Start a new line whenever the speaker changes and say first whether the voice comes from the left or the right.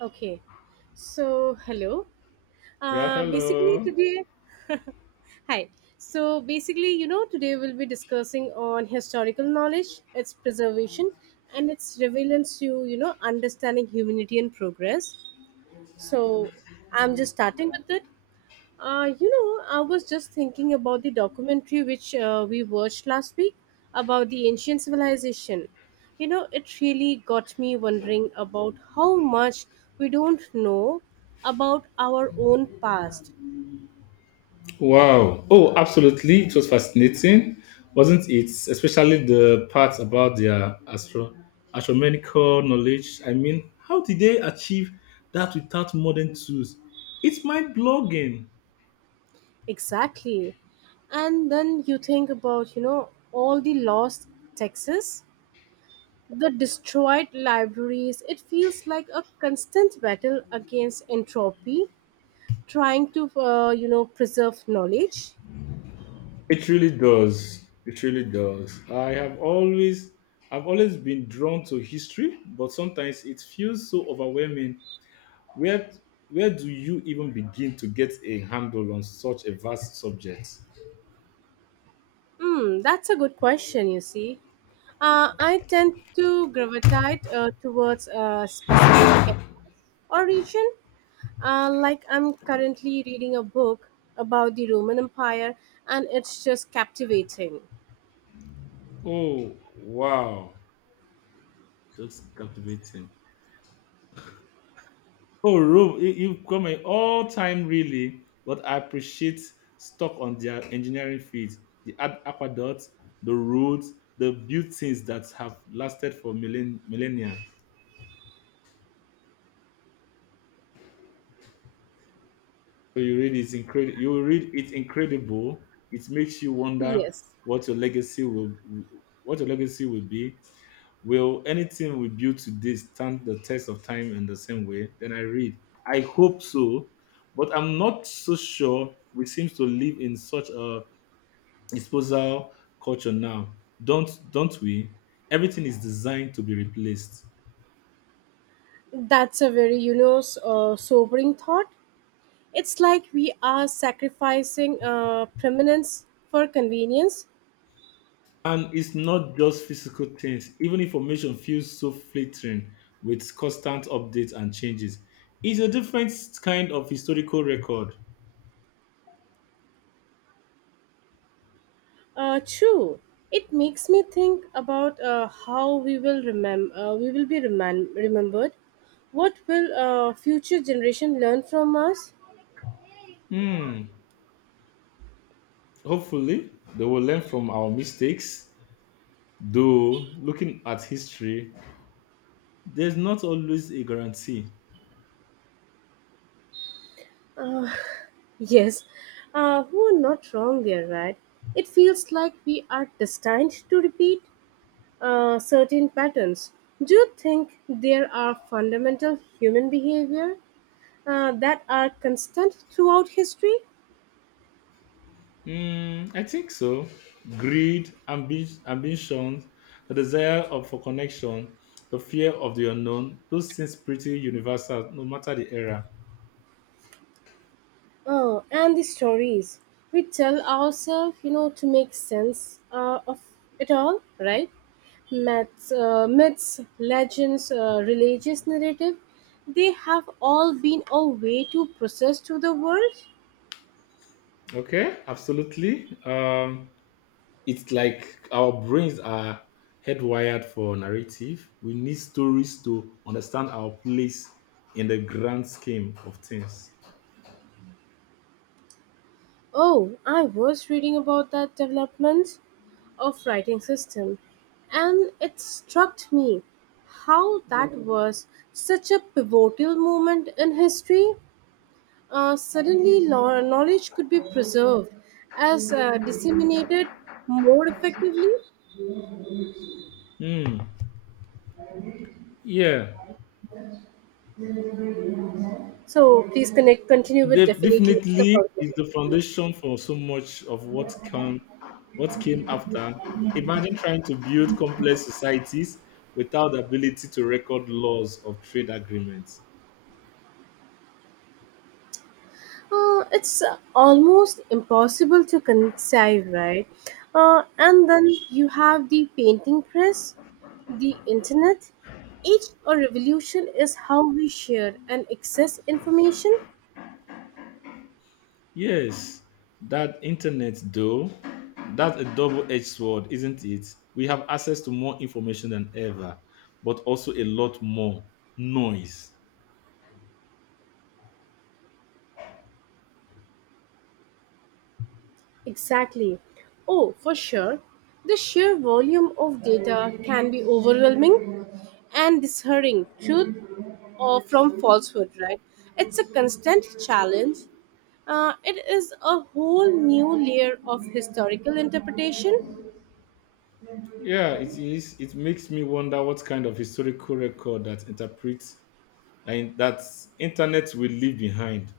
right: Okay, so hello.
left: Yeah,
right: Uh, basically
left: hello.
right: today, hi. So basically, today we'll be discussing on historical knowledge, its preservation, and its relevance to understanding humanity and progress. So I'm just starting with it. I was just thinking about the documentary which we watched last week about the ancient civilization. You know, it really got me wondering about how much we don't know about our own past.
left: Wow. Oh, absolutely. It was fascinating, wasn't it? Especially the part about their astronomical knowledge. I mean, how did they achieve that without modern tools? It's mind blogging.
right: Exactly. And then you think about, all the lost texts, the destroyed libraries. It feels like a constant battle against entropy, trying to, preserve knowledge.
left: It really does. It really does. I've always been drawn to history, but sometimes it feels so overwhelming. Where where do you even begin to get a handle on such a vast subject?
right: That's a good question, you see. I tend to gravitate towards a specific era or region. Like I'm currently reading a book about the Roman Empire, and it's just captivating.
left: Oh, wow. Just captivating. Oh, Rome, you've come in all time, really. But I appreciate stuck on their engineering feats, the aqueducts, the roads, the built things that have lasted for millennia. So you read it's incredible. You read it's incredible. It makes you wonder
right: Yes,
left: what your legacy will, what your legacy will be. Will anything we build today stand the test of time in the same way? Then I read, I hope so, but I'm not so sure. We seem to live in such a disposal culture now, don't we? Everything is designed to be replaced,
right: that's a very, sobering thought. It's like we are sacrificing permanence for convenience.
left: and it's not just physical things. Even information feels so fleeting with constant updates and changes. It's a different kind of historical record.
right: True. It makes me think about how we will remember. We will be remembered. What will future generation learn from us?
left: Hmm. Hopefully, they will learn from our mistakes. Though, looking at history, there's not always a guarantee.
right: Yes, who are not wrong there, right? It feels like we are destined to repeat certain patterns. Do you think there are fundamental human behavior that are constant throughout history?
left: Mm, I think so. Greed, ambition, the desire of, for connection, the fear of the unknown, those things pretty universal no matter the era.
right: Oh, and the stories we tell ourselves, to make sense of it all, right? Myths, legends, religious narrative, they have all been a way to process to the world.
left: Okay, absolutely. It's like our brains are hardwired for narrative. We need stories to understand our place in the grand scheme of things.
right: Oh, I was reading about that development of writing system, and it struck me how that was such a pivotal moment in history. Suddenly, knowledge could be preserved as disseminated more effectively.
left: Hmm. Yeah.
right: So, please continue with definitely it's the
left: Definitely is
right: foundation.
left: the foundation for so much of what came after. Imagine trying to build complex societies without the ability to record laws of trade agreements.
right: It's almost impossible to conceive, right? And then you have the painting press, the internet. Each a revolution is how we share and access information.
left: Yes, that internet though, that's a double-edged sword, isn't it? We have access to more information than ever, but also a lot more noise.
right: Exactly. Oh, for sure. The sheer volume of data can be overwhelming and discerning truth or from falsehood, right? It's a constant challenge. It is a whole new layer of historical interpretation.
left: Yeah, it is. It makes me wonder what kind of historical record that interprets and that internet will leave behind.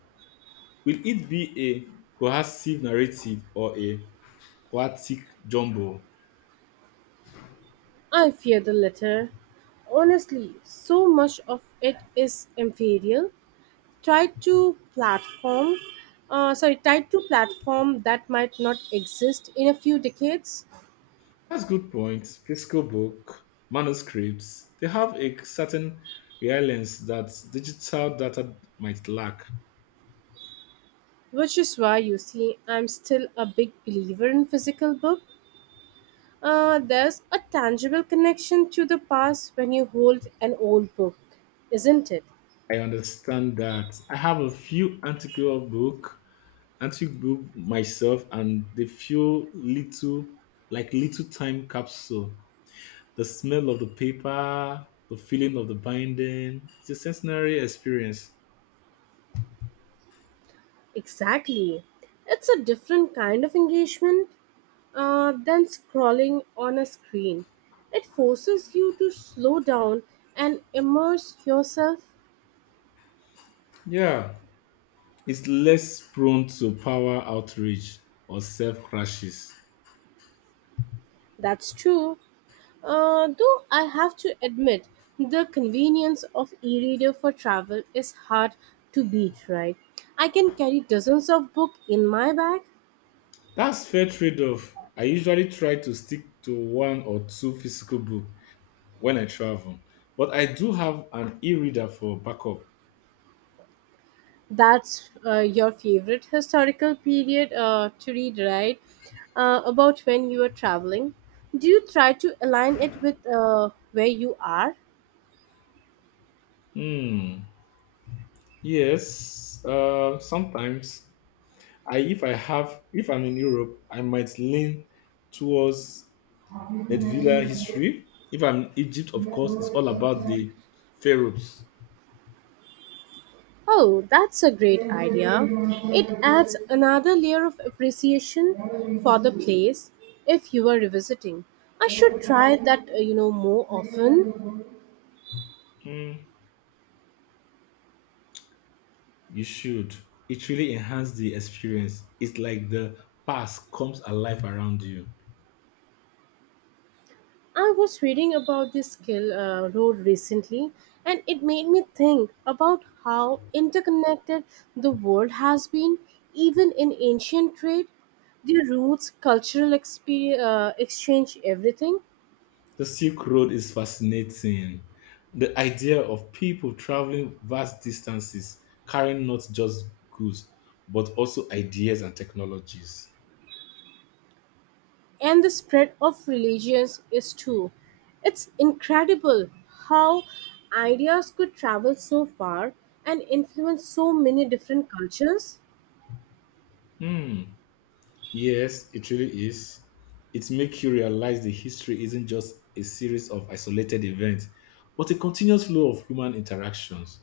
left: Will it be a cohesive narrative or a chaotic jumble?
right: I fear the latter. Honestly, so much of it is inferior, tied to tied to platform that might not exist in a few decades.
left: That's good point. Physical book manuscripts, they have a certain reliance that digital data might lack.
right: Which is why you see I'm still a big believer in physical book. There's a tangible connection to the past when you hold an old book, isn't it?
left: I understand that. I have a few antiqual book antique book myself, and they feel little time capsule. The smell of the paper, the feeling of the binding. It's a sensory experience.
right: Exactly, it's a different kind of engagement than scrolling on a screen. It forces you to slow down and immerse yourself.
left: Yeah. It's less prone to power outrage or self crashes.
right: That's true. Though I have to admit, the convenience of e-reader for travel is hard to beat, right? I can carry dozens of books in my bag.
left: That's fair trade off. I usually try to stick to one or two physical book when I travel, but I do have an e reader for backup.
right: That's your favorite historical period to read, right? About when you are traveling. Do you try to align it with where you are?
left: Hmm. Yes. Sometimes I if I have if I'm in Europe, I might lean towards Nedvilla history. If I'm Egypt, of course, it's all about the pharaohs.
right: Oh, that's a great idea. It adds another layer of appreciation for the place if you are revisiting. I should try that, more often.
left: Mm, you should. It really enhanced the experience. It's like the past comes alive around you.
right: I was reading about this skill road recently, and it made me think about how interconnected the world has been even in ancient trade. The roots, cultural exchange, everything.
left: The Silk Road is fascinating. The idea of people traveling vast distances, carrying not just goods, but also ideas and technologies.
right: And the spread of religions is too. It's incredible how ideas could travel so far and influence so many different cultures.
left: Hmm. Yes, it really is. It makes you realize the history isn't just a series of isolated events, but a continuous flow of human interactions.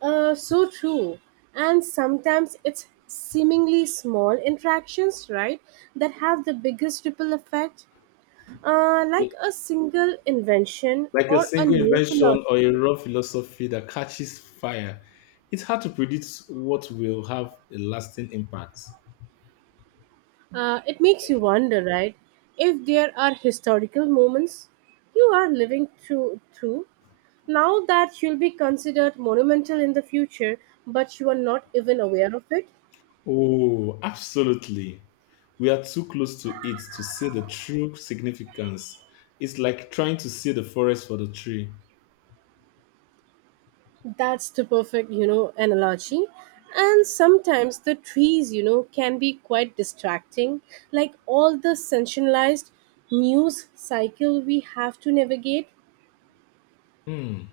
right: So true. And sometimes it's seemingly small interactions, right, that have the biggest ripple effect, like a single invention
left: Like a
right: or a
left: single
right: new philosophy.
left: invention or a raw philosophy that catches fire, it's hard to predict what will have a lasting impact.
right: It makes you wonder, right, if there are historical moments you are living through now, that you'll be considered monumental in the future, but you are not even aware of it.
left: Oh, absolutely. We are too close to it to see the true significance. It's like trying to see the forest for the tree.
right: That's the perfect, you know, analogy. And sometimes the trees, you know, can be quite distracting, like all the sensationalized news cycle we have to navigate.
left: Hmm.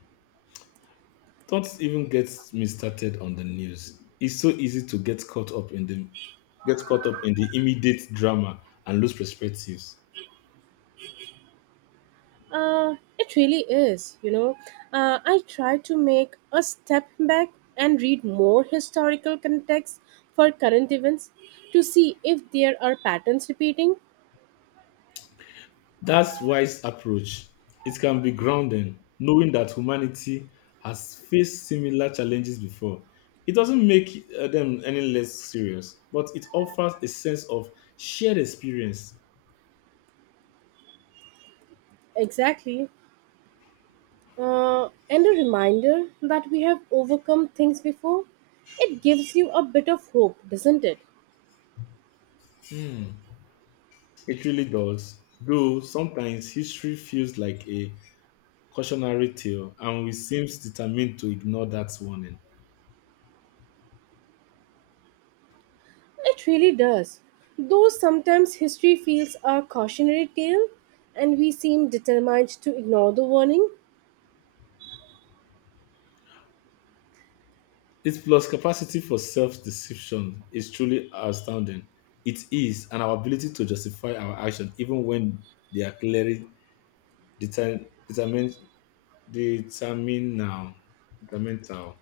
left: Don't even get me started on the news. It's so easy to get caught up in the immediate drama and lose perspectives.
right: It really is, you know. I try to make a step back and read more historical context for current events to see if there are patterns repeating.
left: That's wise approach. It can be grounding, knowing that humanity has faced similar challenges before. It doesn't make them any less serious, but it offers a sense of shared experience.
right: Exactly. And a reminder that we have overcome things before. It gives you a bit of hope, doesn't it?
left: Hmm, it really does. Though sometimes history feels like a cautionary tale, and we seem determined to ignore that warning.
right: It really does. Though sometimes history feels a cautionary tale, and we seem determined to ignore the warning.
left: Its plus capacity for self-deception is truly astounding. It is, and our ability to justify our actions even when they are clearly deter- determined, determinal, determinal.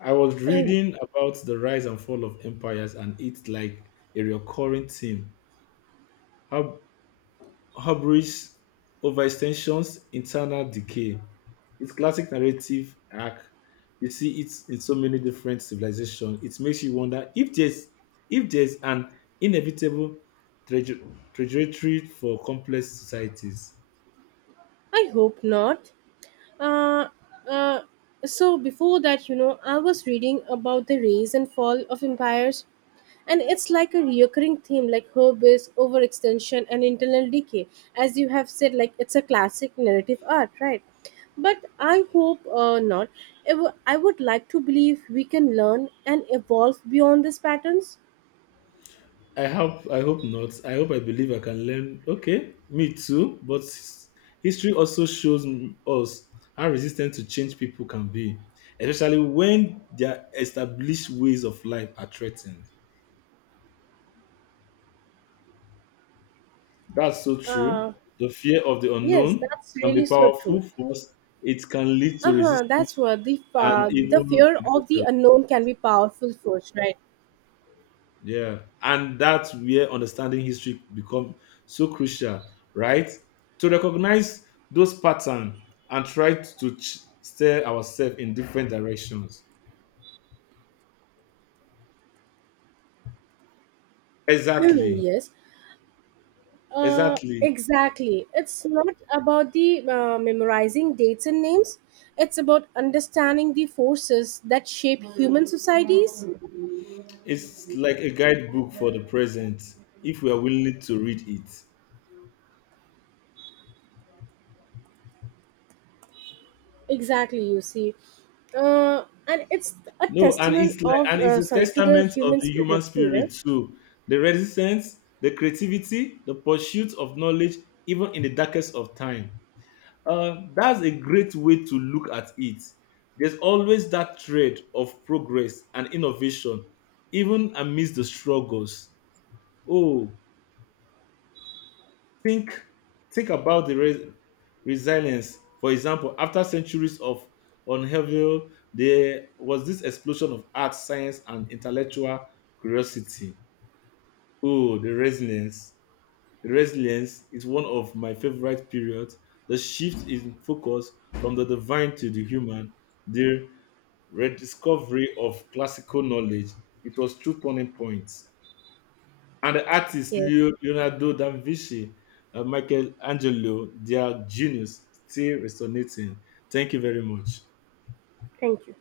left: I was reading about the rise and fall of empires, and it's like a recurring theme. How hubris, overextensions, internal decay. It's classic narrative arc. We see it in so many different civilizations. It makes you wonder if there's an inevitable traje- trajectory for complex societies.
right: I hope not. Uh, uh, so, before that, you know, I was reading about the rise and fall of empires, and it's like a recurring theme, like hubris, overextension, and internal decay. As you have said, like it's a classic narrative art, right? But I hope not. I would like to believe we can learn and evolve beyond these patterns.
left: I hope not. I believe I can learn. Okay, me too. But history also shows us how resistant to change people can be, especially when their established ways of life are threatened. That's so true.
right: uh,
left: The fear of the
right: yes,
left: unknown
right: that's
left: can be
right: really so
left: powerful
right: true.
left: force. It can lead to
right: Uh-huh, that's
left: resistance
right: what
left: and
right: the
left: even
right: fear of the
left: aggression.
right: unknown can be powerful force, right?
left: Yeah, and that's where understanding history become so crucial, right? To recognize those patterns and try to steer ourselves in different directions. Exactly,
right: Yes. Uh,
left: exactly.
right: exactly. It's not about the memorizing dates and names. It's about understanding the forces that shape human societies.
left: It's like a guidebook for the present if we are willing to read it.
right: Exactly, you see. And it's a
left: No, and
right: testament
left: it's like and it's a
right: to the
left: testament of
right: human
left: the human
right: spirit too, right?
left: spirit too. The resistance, the creativity, the pursuit of knowledge, even in the darkest of time. That's a great way to look at it. There's always that thread of progress and innovation, even amidst the struggles. Oh, Think think about the resilience. For example, after centuries of upheaval, there was this explosion of art, science, and intellectual curiosity. Oh, the resilience. The resilience is one of my favorite periods. The shift in focus from the divine to the human, the rediscovery of classical knowledge. It was true turning point and the artists
right: Yes.
left: Leonardo da Vinci, Michelangelo, their genius still resonating. Thank you very much.
right: Thank you.